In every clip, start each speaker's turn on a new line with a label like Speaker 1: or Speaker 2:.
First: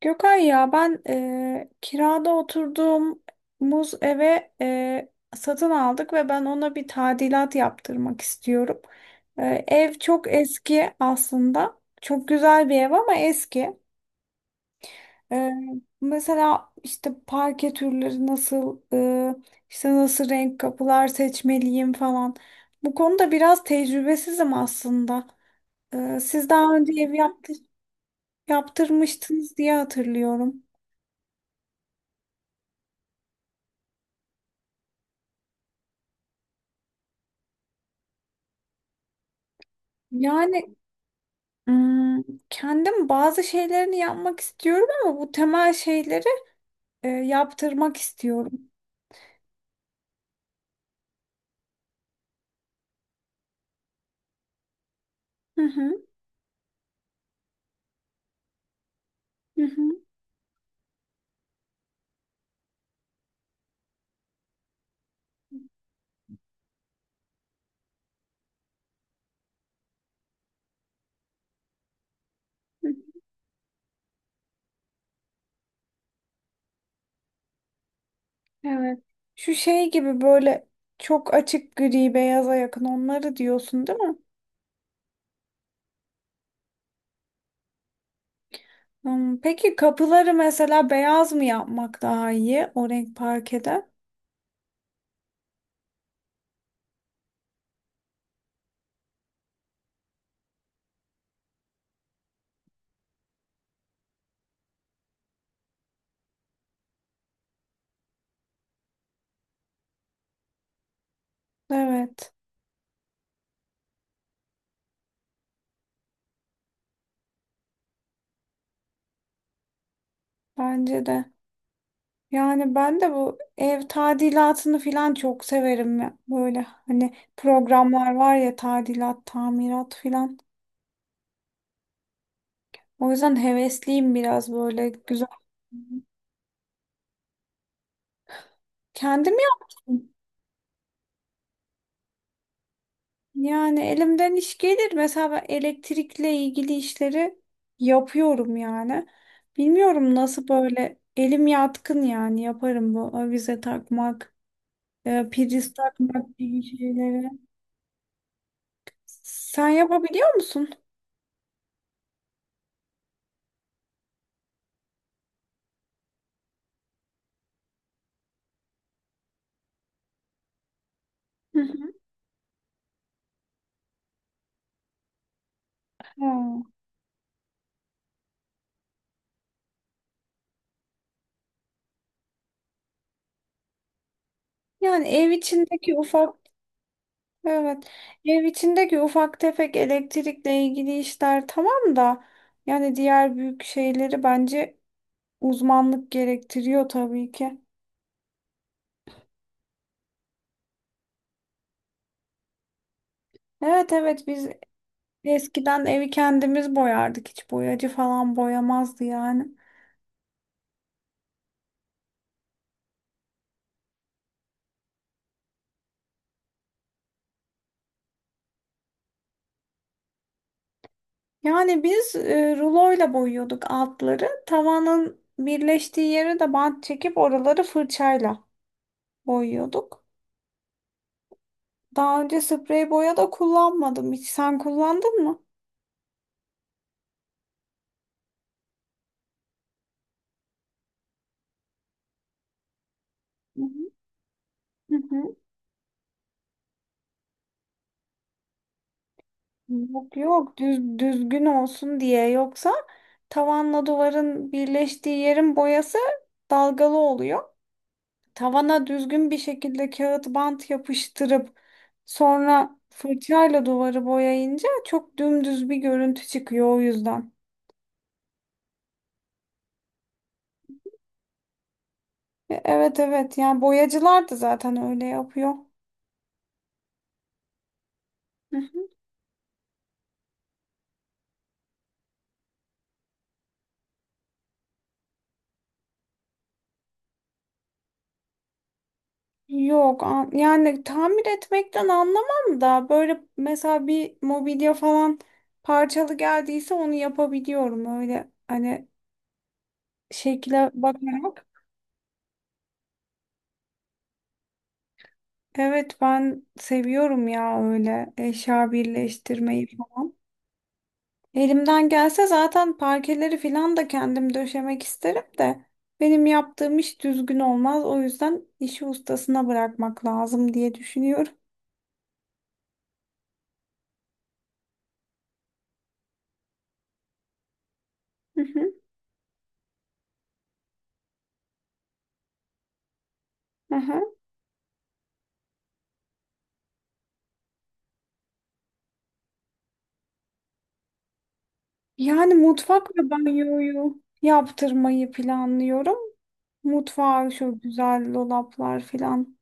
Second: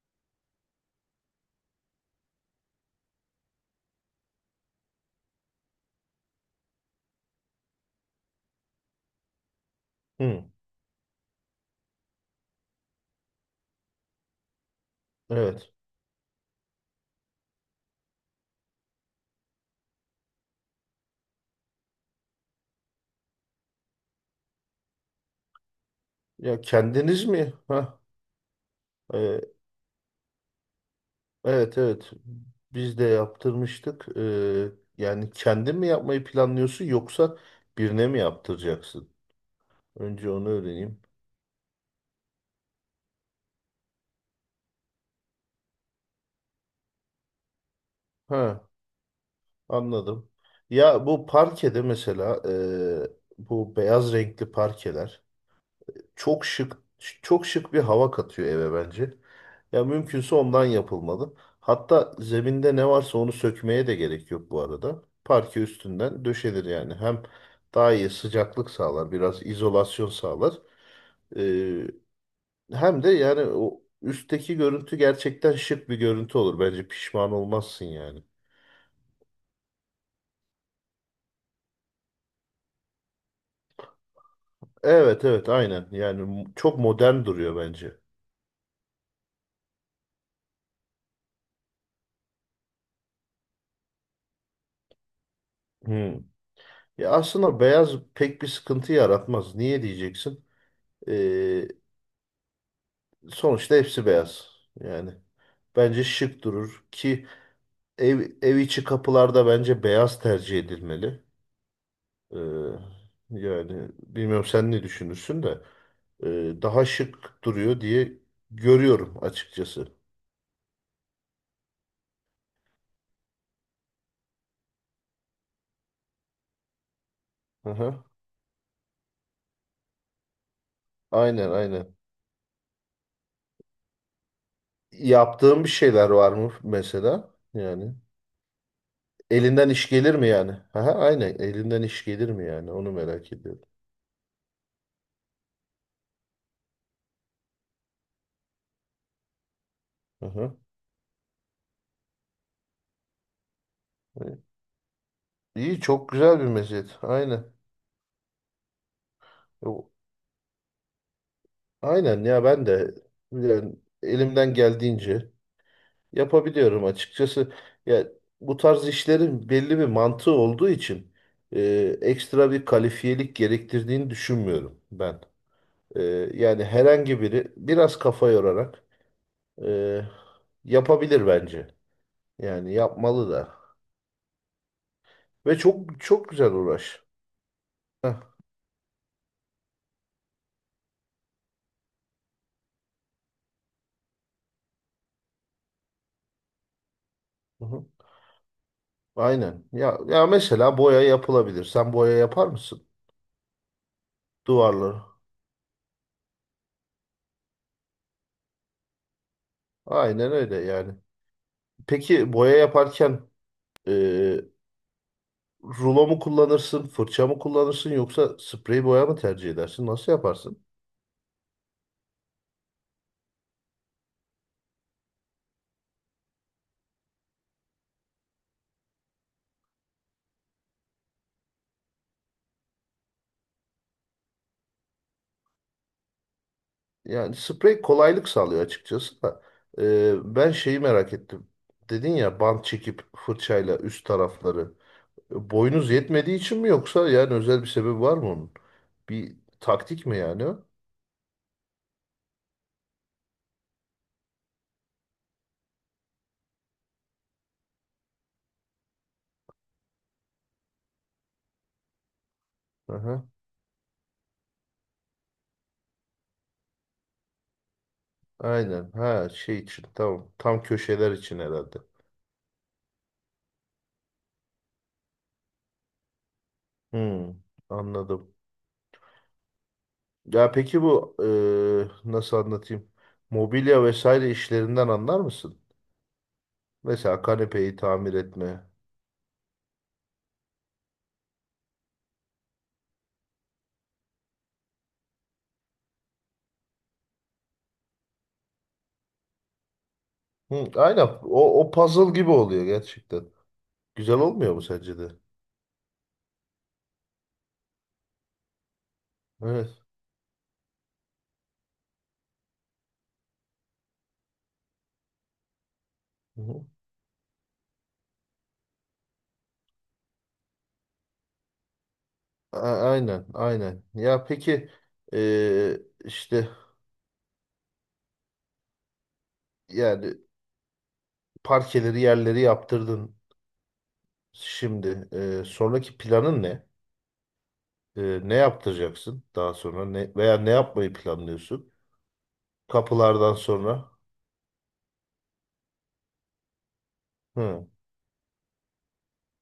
Speaker 1: Gökay ya ben kirada oturduğumuz eve satın aldık ve ben ona bir tadilat yaptırmak istiyorum. Ev çok
Speaker 2: Hı,
Speaker 1: eski aslında. Çok güzel bir ev ama eski. Eee,
Speaker 2: evet.
Speaker 1: Mesela işte parke türleri nasıl, işte nasıl renk kapılar seçmeliyim falan. Bu konuda biraz tecrübesizim aslında. Siz
Speaker 2: Ya
Speaker 1: daha önce
Speaker 2: kendiniz mi? Ha, e,
Speaker 1: yaptırmıştınız diye hatırlıyorum.
Speaker 2: evet evet. Biz de yaptırmıştık. Yani kendin mi yapmayı planlıyorsun yoksa birine mi yaptıracaksın? Önce onu
Speaker 1: Yani
Speaker 2: öğreneyim.
Speaker 1: hmm, kendim bazı şeylerini yapmak istiyorum ama bu temel şeyleri yaptırmak istiyorum.
Speaker 2: Ha, anladım. Ya bu parkede mesela bu beyaz renkli parkeler.
Speaker 1: Hı hı,
Speaker 2: çok şık çok şık bir hava katıyor eve bence.
Speaker 1: hı
Speaker 2: Ya
Speaker 1: hı,
Speaker 2: mümkünse ondan yapılmalı. Hatta zeminde ne varsa onu sökmeye de gerek yok bu arada. Parke üstünden döşenir yani. Hem daha iyi sıcaklık sağlar, biraz izolasyon sağlar. Ee,
Speaker 1: hı.
Speaker 2: hem de yani o üstteki görüntü gerçekten şık bir görüntü olur. Bence pişman olmazsın yani.
Speaker 1: Evet. Şu şey gibi böyle çok açık gri beyaza yakın onları diyorsun değil mi?
Speaker 2: Evet evet aynen. Çok modern duruyor bence.
Speaker 1: Hmm, peki kapıları mesela beyaz mı yapmak daha iyi o renk parkede?
Speaker 2: Hmm. Ya aslında beyaz pek bir sıkıntı yaratmaz. Niye diyeceksin? Ee, Sonuçta hepsi beyaz. Yani bence şık durur ki ev içi kapılarda bence beyaz tercih edilmeli.
Speaker 1: Evet,
Speaker 2: Ee, yani bilmiyorum sen ne düşünürsün de daha şık duruyor diye görüyorum açıkçası.
Speaker 1: bence de. Yani ben de bu ev tadilatını falan çok severim ya. Böyle hani
Speaker 2: Aha,
Speaker 1: programlar var ya tadilat, tamirat falan.
Speaker 2: aynen aynen.
Speaker 1: O yüzden hevesliyim biraz böyle güzel.
Speaker 2: Yaptığım bir şeyler var mı mesela? Yani
Speaker 1: Kendim
Speaker 2: elinden iş
Speaker 1: yaptım.
Speaker 2: gelir mi yani? Aha, aynen elinden iş gelir mi yani? Onu merak ediyorum.
Speaker 1: Yani elimden iş gelir. Mesela ben elektrikle ilgili işleri yapıyorum yani. Bilmiyorum nasıl
Speaker 2: Aha.
Speaker 1: böyle elim yatkın yani yaparım bu avize takmak, priz
Speaker 2: İyi çok
Speaker 1: takmak
Speaker 2: güzel bir
Speaker 1: gibi
Speaker 2: meziyet.
Speaker 1: şeyleri.
Speaker 2: Aynen.
Speaker 1: Sen yapabiliyor musun?
Speaker 2: Aynen ya ben de yani elimden geldiğince yapabiliyorum açıkçası. Ya bu tarz işlerin belli bir mantığı olduğu için
Speaker 1: Hı hı.
Speaker 2: e, ekstra bir kalifiyelik gerektirdiğini düşünmüyorum ben. E,
Speaker 1: Ha.
Speaker 2: yani herhangi biri biraz kafa yorarak e, yapabilir bence. Yani yapmalı da.
Speaker 1: Yani ev
Speaker 2: Ve
Speaker 1: içindeki
Speaker 2: çok çok
Speaker 1: ufak
Speaker 2: güzel uğraş.
Speaker 1: evet.
Speaker 2: Heh,
Speaker 1: Ev içindeki ufak tefek elektrikle ilgili işler tamam da yani diğer büyük şeyleri bence uzmanlık gerektiriyor tabii ki.
Speaker 2: hı hı. Aynen. Ya mesela boya yapılabilir. Sen boya yapar mısın?
Speaker 1: Evet evet biz
Speaker 2: Duvarları.
Speaker 1: eskiden evi kendimiz boyardık. Hiç boyacı falan boyamazdı yani.
Speaker 2: Aynen öyle yani. Peki boya yaparken e, rulo mu kullanırsın, fırça mı kullanırsın yoksa sprey boya mı tercih edersin? Nasıl yaparsın?
Speaker 1: Yani biz ruloyla boyuyorduk altları. Tavanın birleştiği yere de bant çekip oraları fırçayla boyuyorduk. Daha önce sprey boya da kullanmadım hiç. Sen kullandın mı?
Speaker 2: Yani sprey kolaylık sağlıyor açıkçası da. E, ben şeyi merak ettim. Dedin ya bant çekip
Speaker 1: Hı
Speaker 2: fırçayla üst tarafları.
Speaker 1: hı.
Speaker 2: E, boyunuz yetmediği için mi yoksa yani özel bir sebebi var mı onun? Bir taktik
Speaker 1: Yok
Speaker 2: mi yani
Speaker 1: yok
Speaker 2: o?
Speaker 1: düzgün olsun diye yoksa tavanla duvarın birleştiği yerin boyası dalgalı oluyor. Tavana düzgün bir şekilde kağıt bant yapıştırıp sonra
Speaker 2: Aha,
Speaker 1: fırçayla duvarı boyayınca çok dümdüz bir görüntü çıkıyor o yüzden.
Speaker 2: aynen. Ha şey için tamam. Tam köşeler için herhalde.
Speaker 1: Evet evet yani boyacılar da zaten öyle yapıyor.
Speaker 2: Hmm, anladım. Ya peki bu nasıl anlatayım? Mobilya vesaire işlerinden anlar mısın? Mesela kanepeyi tamir etme.
Speaker 1: Yok an- Yani tamir etmekten anlamam da böyle mesela bir mobilya falan parçalı geldiyse onu yapabiliyorum öyle hani şekle
Speaker 2: Hı, aynen.
Speaker 1: bakarak.
Speaker 2: O puzzle gibi oluyor gerçekten. Güzel olmuyor mu sence de?
Speaker 1: Evet ben seviyorum ya öyle eşya birleştirmeyi
Speaker 2: Evet.
Speaker 1: falan. Elimden gelse zaten parkeleri falan da kendim döşemek isterim de benim
Speaker 2: Hı hı.
Speaker 1: yaptığım iş düzgün olmaz. O yüzden işi ustasına bırakmak lazım diye düşünüyorum.
Speaker 2: A- aynen, aynen. Ya peki e, işte
Speaker 1: Hı hı.
Speaker 2: yani parkeleri yerleri yaptırdın
Speaker 1: Aha.
Speaker 2: şimdi. E, sonraki planın ne? E, ne yaptıracaksın daha sonra? Ne, veya ne yapmayı planlıyorsun?
Speaker 1: Yani mutfak ve
Speaker 2: Kapılardan sonra.
Speaker 1: banyoyu yaptırmayı planlıyorum. Mutfağı şu
Speaker 2: Hı.
Speaker 1: güzel dolaplar falan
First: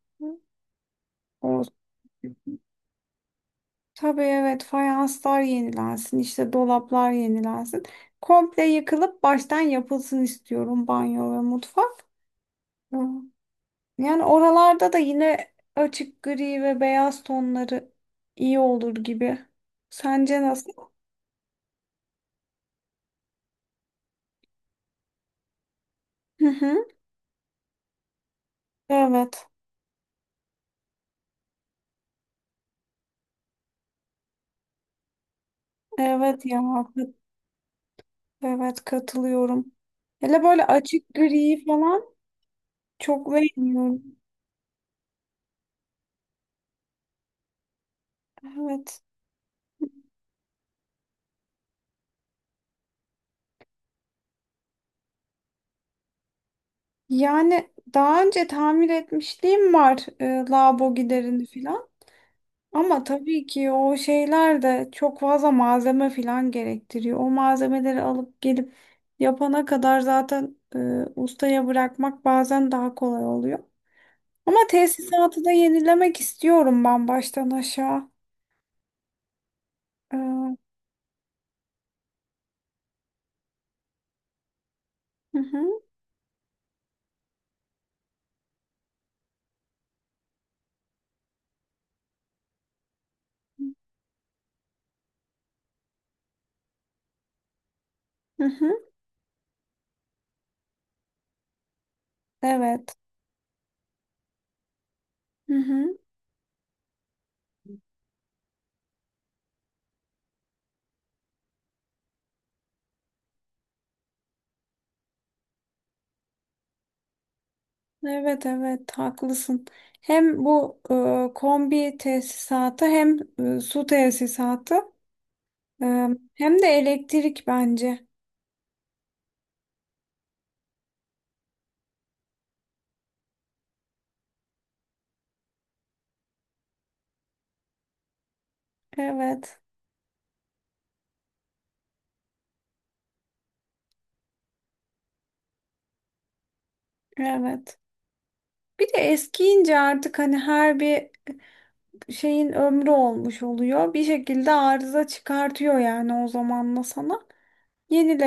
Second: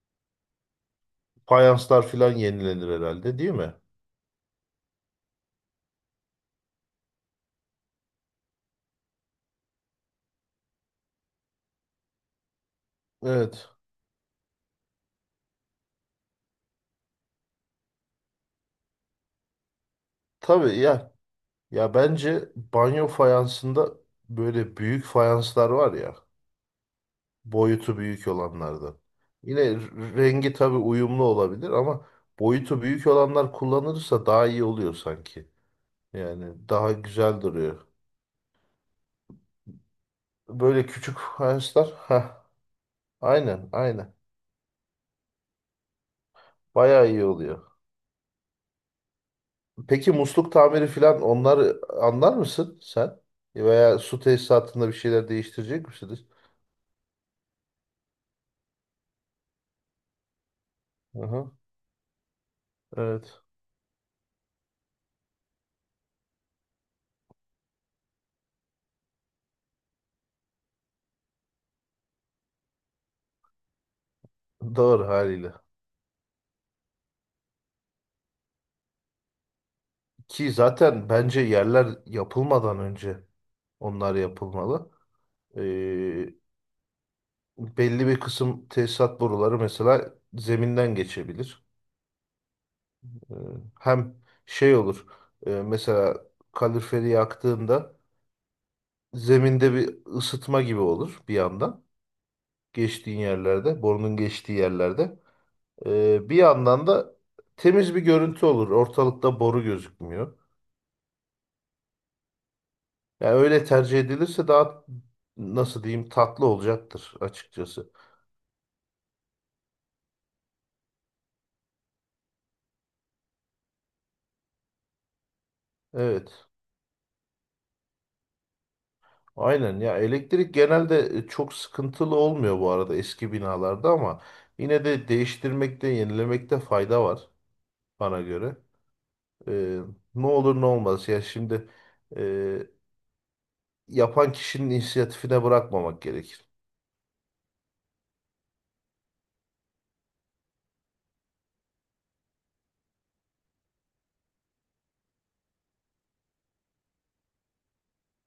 Speaker 1: olsun.
Speaker 2: Fayanslar filan yenilenir herhalde değil mi?
Speaker 1: Tabii evet fayanslar yenilensin işte dolaplar yenilensin. Komple yıkılıp baştan yapılsın istiyorum banyo ve mutfak. Hı.
Speaker 2: Evet.
Speaker 1: Yani oralarda da yine açık gri ve beyaz tonları iyi olur gibi. Sence
Speaker 2: Tabii
Speaker 1: nasıl?
Speaker 2: ya. Ya bence banyo fayansında böyle büyük fayanslar var ya.
Speaker 1: Hı hı.
Speaker 2: Boyutu büyük olanlardan.
Speaker 1: Evet.
Speaker 2: Yine rengi tabii uyumlu olabilir ama boyutu büyük olanlar kullanılırsa daha iyi oluyor sanki.
Speaker 1: Evet ya.
Speaker 2: Yani daha güzel duruyor.
Speaker 1: Evet katılıyorum. Hele böyle
Speaker 2: Böyle
Speaker 1: açık
Speaker 2: küçük
Speaker 1: gri
Speaker 2: fayanslar.
Speaker 1: falan
Speaker 2: Heh,
Speaker 1: çok
Speaker 2: aynen
Speaker 1: beğeniyorum.
Speaker 2: aynen. Bayağı iyi oluyor.
Speaker 1: Evet.
Speaker 2: Peki musluk tamiri falan onları anlar mısın sen? Veya su tesisatında bir şeyler değiştirecek misiniz?
Speaker 1: Yani daha önce tamir etmişliğim var lavabo giderini
Speaker 2: Aha,
Speaker 1: falan. Ama
Speaker 2: evet.
Speaker 1: tabii ki o şeyler de çok fazla malzeme falan gerektiriyor. O malzemeleri alıp gelip yapana kadar zaten ustaya bırakmak bazen daha kolay oluyor. Ama
Speaker 2: Doğru
Speaker 1: tesisatı da
Speaker 2: haliyle.
Speaker 1: yenilemek istiyorum ben baştan aşağı.
Speaker 2: Ki
Speaker 1: Hı
Speaker 2: zaten bence yerler yapılmadan önce onlar yapılmalı.
Speaker 1: hı,
Speaker 2: Ee, belli bir kısım tesisat boruları mesela zeminden geçebilir. Ee, hem şey olur. Mesela kaloriferi yaktığında
Speaker 1: hı hı,
Speaker 2: zeminde bir ısıtma gibi olur bir yandan.
Speaker 1: evet.
Speaker 2: Geçtiğin yerlerde, borunun geçtiği yerlerde.
Speaker 1: Hı hı.
Speaker 2: Bir yandan da temiz bir görüntü olur. Ortalıkta boru gözükmüyor. Yani öyle tercih edilirse daha nasıl diyeyim tatlı olacaktır açıkçası.
Speaker 1: Evet evet haklısın. Hem bu kombi tesisatı hem su tesisatı e,
Speaker 2: Evet.
Speaker 1: hem de elektrik bence.
Speaker 2: Aynen ya elektrik genelde çok sıkıntılı olmuyor bu arada eski binalarda ama yine de değiştirmekte, yenilemekte fayda var bana göre.
Speaker 1: Evet
Speaker 2: Ee, ne olur ne olmaz ya şimdi e, yapan kişinin inisiyatifine bırakmamak gerekir.
Speaker 1: evet. Bir de eskiyince artık hani her bir şeyin ömrü olmuş oluyor. Bir şekilde arıza çıkartıyor yani o zamanla sana.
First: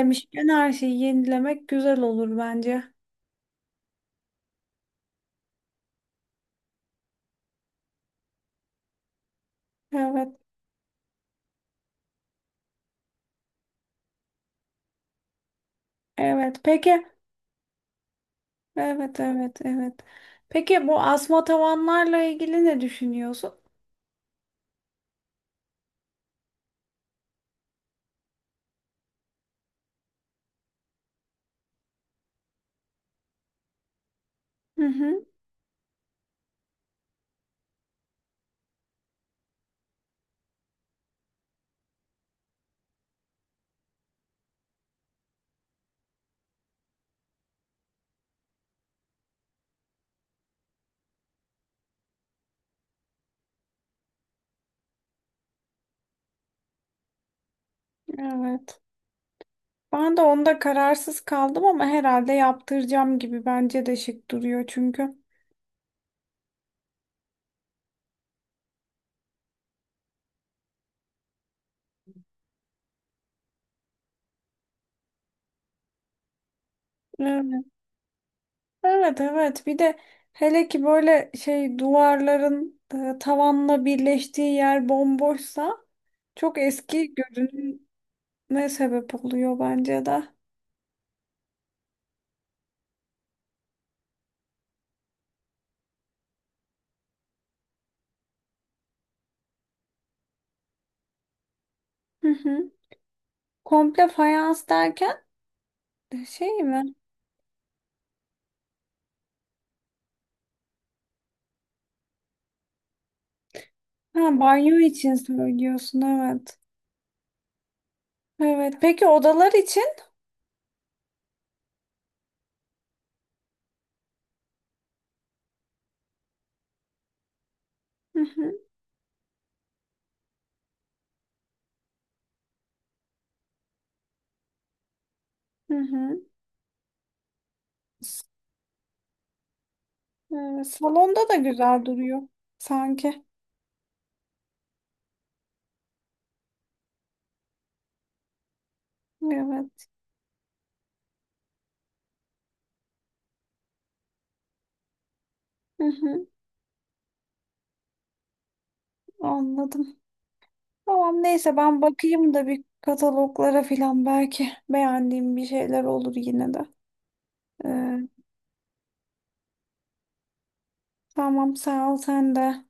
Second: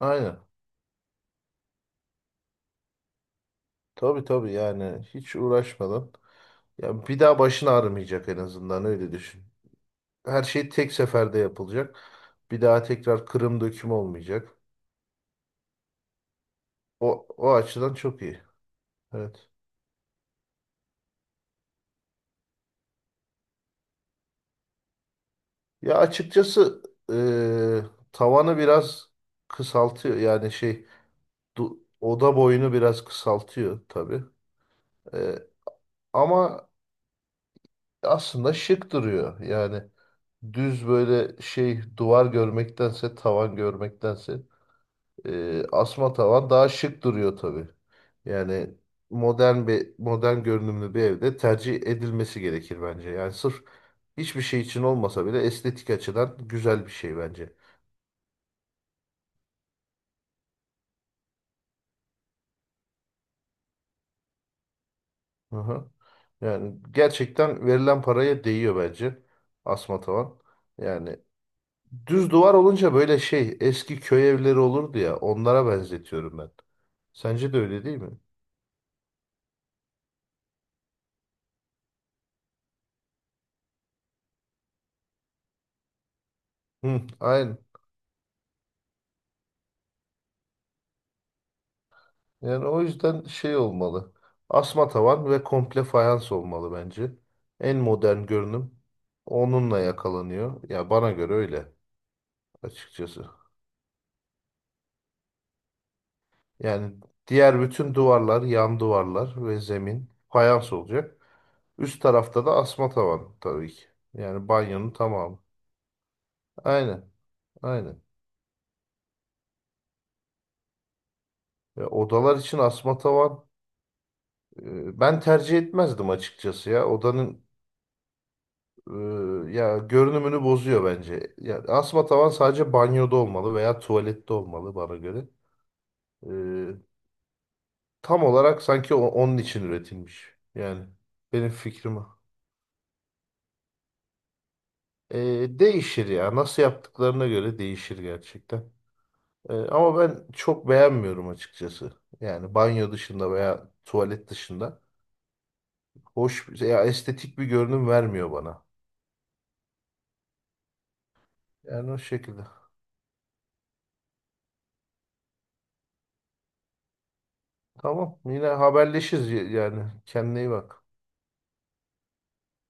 Speaker 2: Aynen.
Speaker 1: her şeyi yenilemek güzel olur bence.
Speaker 2: Tabii tabii yani hiç uğraşmadan. Ya bir daha başın ağrımayacak en azından öyle düşün.
Speaker 1: Evet
Speaker 2: Her şey tek seferde yapılacak. Bir daha tekrar kırım döküm olmayacak.
Speaker 1: evet. Peki
Speaker 2: O açıdan çok iyi.
Speaker 1: evet
Speaker 2: Evet.
Speaker 1: evet evet. Peki bu asma tavanlarla ilgili ne düşünüyorsun?
Speaker 2: Ya açıkçası eee, tavanı biraz kısaltıyor. Oda boyunu biraz kısaltıyor tabii.
Speaker 1: Hı hı,
Speaker 2: Eee, ama aslında şık duruyor. Yani düz böyle şey duvar görmektense tavan görmektense e, asma tavan daha şık duruyor tabii. Yani modern görünümlü bir evde tercih edilmesi gerekir bence. Yani sırf hiçbir şey için olmasa bile estetik açıdan güzel bir şey bence.
Speaker 1: evet. Ben de onda kararsız kaldım ama herhalde yaptıracağım gibi bence de şık duruyor çünkü.
Speaker 2: Hı hı. Yani gerçekten verilen paraya değiyor bence asma tavan. Yani düz duvar olunca böyle şey eski köy evleri olurdu ya onlara benzetiyorum ben. Sence de
Speaker 1: Evet.
Speaker 2: öyle değil mi?
Speaker 1: Evet evet bir de hele ki böyle şey duvarların tavanla birleştiği yer bomboşsa çok
Speaker 2: Hı,
Speaker 1: eski
Speaker 2: aynen.
Speaker 1: görünür ne sebep oluyor bence de.
Speaker 2: Yani o yüzden şey olmalı. Asma tavan ve komple fayans olmalı bence. En modern görünüm onunla yakalanıyor. Ya bana göre öyle
Speaker 1: Hı hı.
Speaker 2: açıkçası.
Speaker 1: Komple fayans derken şey mi?
Speaker 2: Yani diğer bütün duvarlar, yan duvarlar ve zemin fayans olacak. Üst tarafta da asma tavan tabii ki.
Speaker 1: Ha,
Speaker 2: Yani
Speaker 1: banyo
Speaker 2: banyonun
Speaker 1: için
Speaker 2: tamamı.
Speaker 1: söylüyorsun evet.
Speaker 2: Aynen, aynen.
Speaker 1: Evet. Peki odalar için?
Speaker 2: Ya odalar için asma tavan ben tercih etmezdim açıkçası ya. Odanın
Speaker 1: Hı hı.
Speaker 2: Ya görünümünü bozuyor bence. Ya asma tavan sadece banyoda olmalı veya tuvalette olmalı bana göre.
Speaker 1: Hı hı.
Speaker 2: Ee, tam
Speaker 1: S-
Speaker 2: olarak sanki onun için üretilmiş.
Speaker 1: evet,
Speaker 2: Yani
Speaker 1: salonda da
Speaker 2: benim
Speaker 1: güzel
Speaker 2: fikrim o.
Speaker 1: duruyor sanki.
Speaker 2: Değişir ya. Nasıl yaptıklarına göre değişir gerçekten.
Speaker 1: Evet.
Speaker 2: Ama ben çok beğenmiyorum açıkçası. Yani banyo dışında veya tuvalet dışında.
Speaker 1: Hı hı.
Speaker 2: Hoş, ya estetik bir görünüm vermiyor bana.
Speaker 1: Anladım. Tamam neyse ben
Speaker 2: Yani o
Speaker 1: bakayım
Speaker 2: şekilde.
Speaker 1: da bir kataloglara filan belki beğendiğim bir şeyler olur yine de. Ee,
Speaker 2: Tamam. Yine haberleşiriz yani. Kendine iyi bak.
Speaker 1: tamam sağ ol sen de.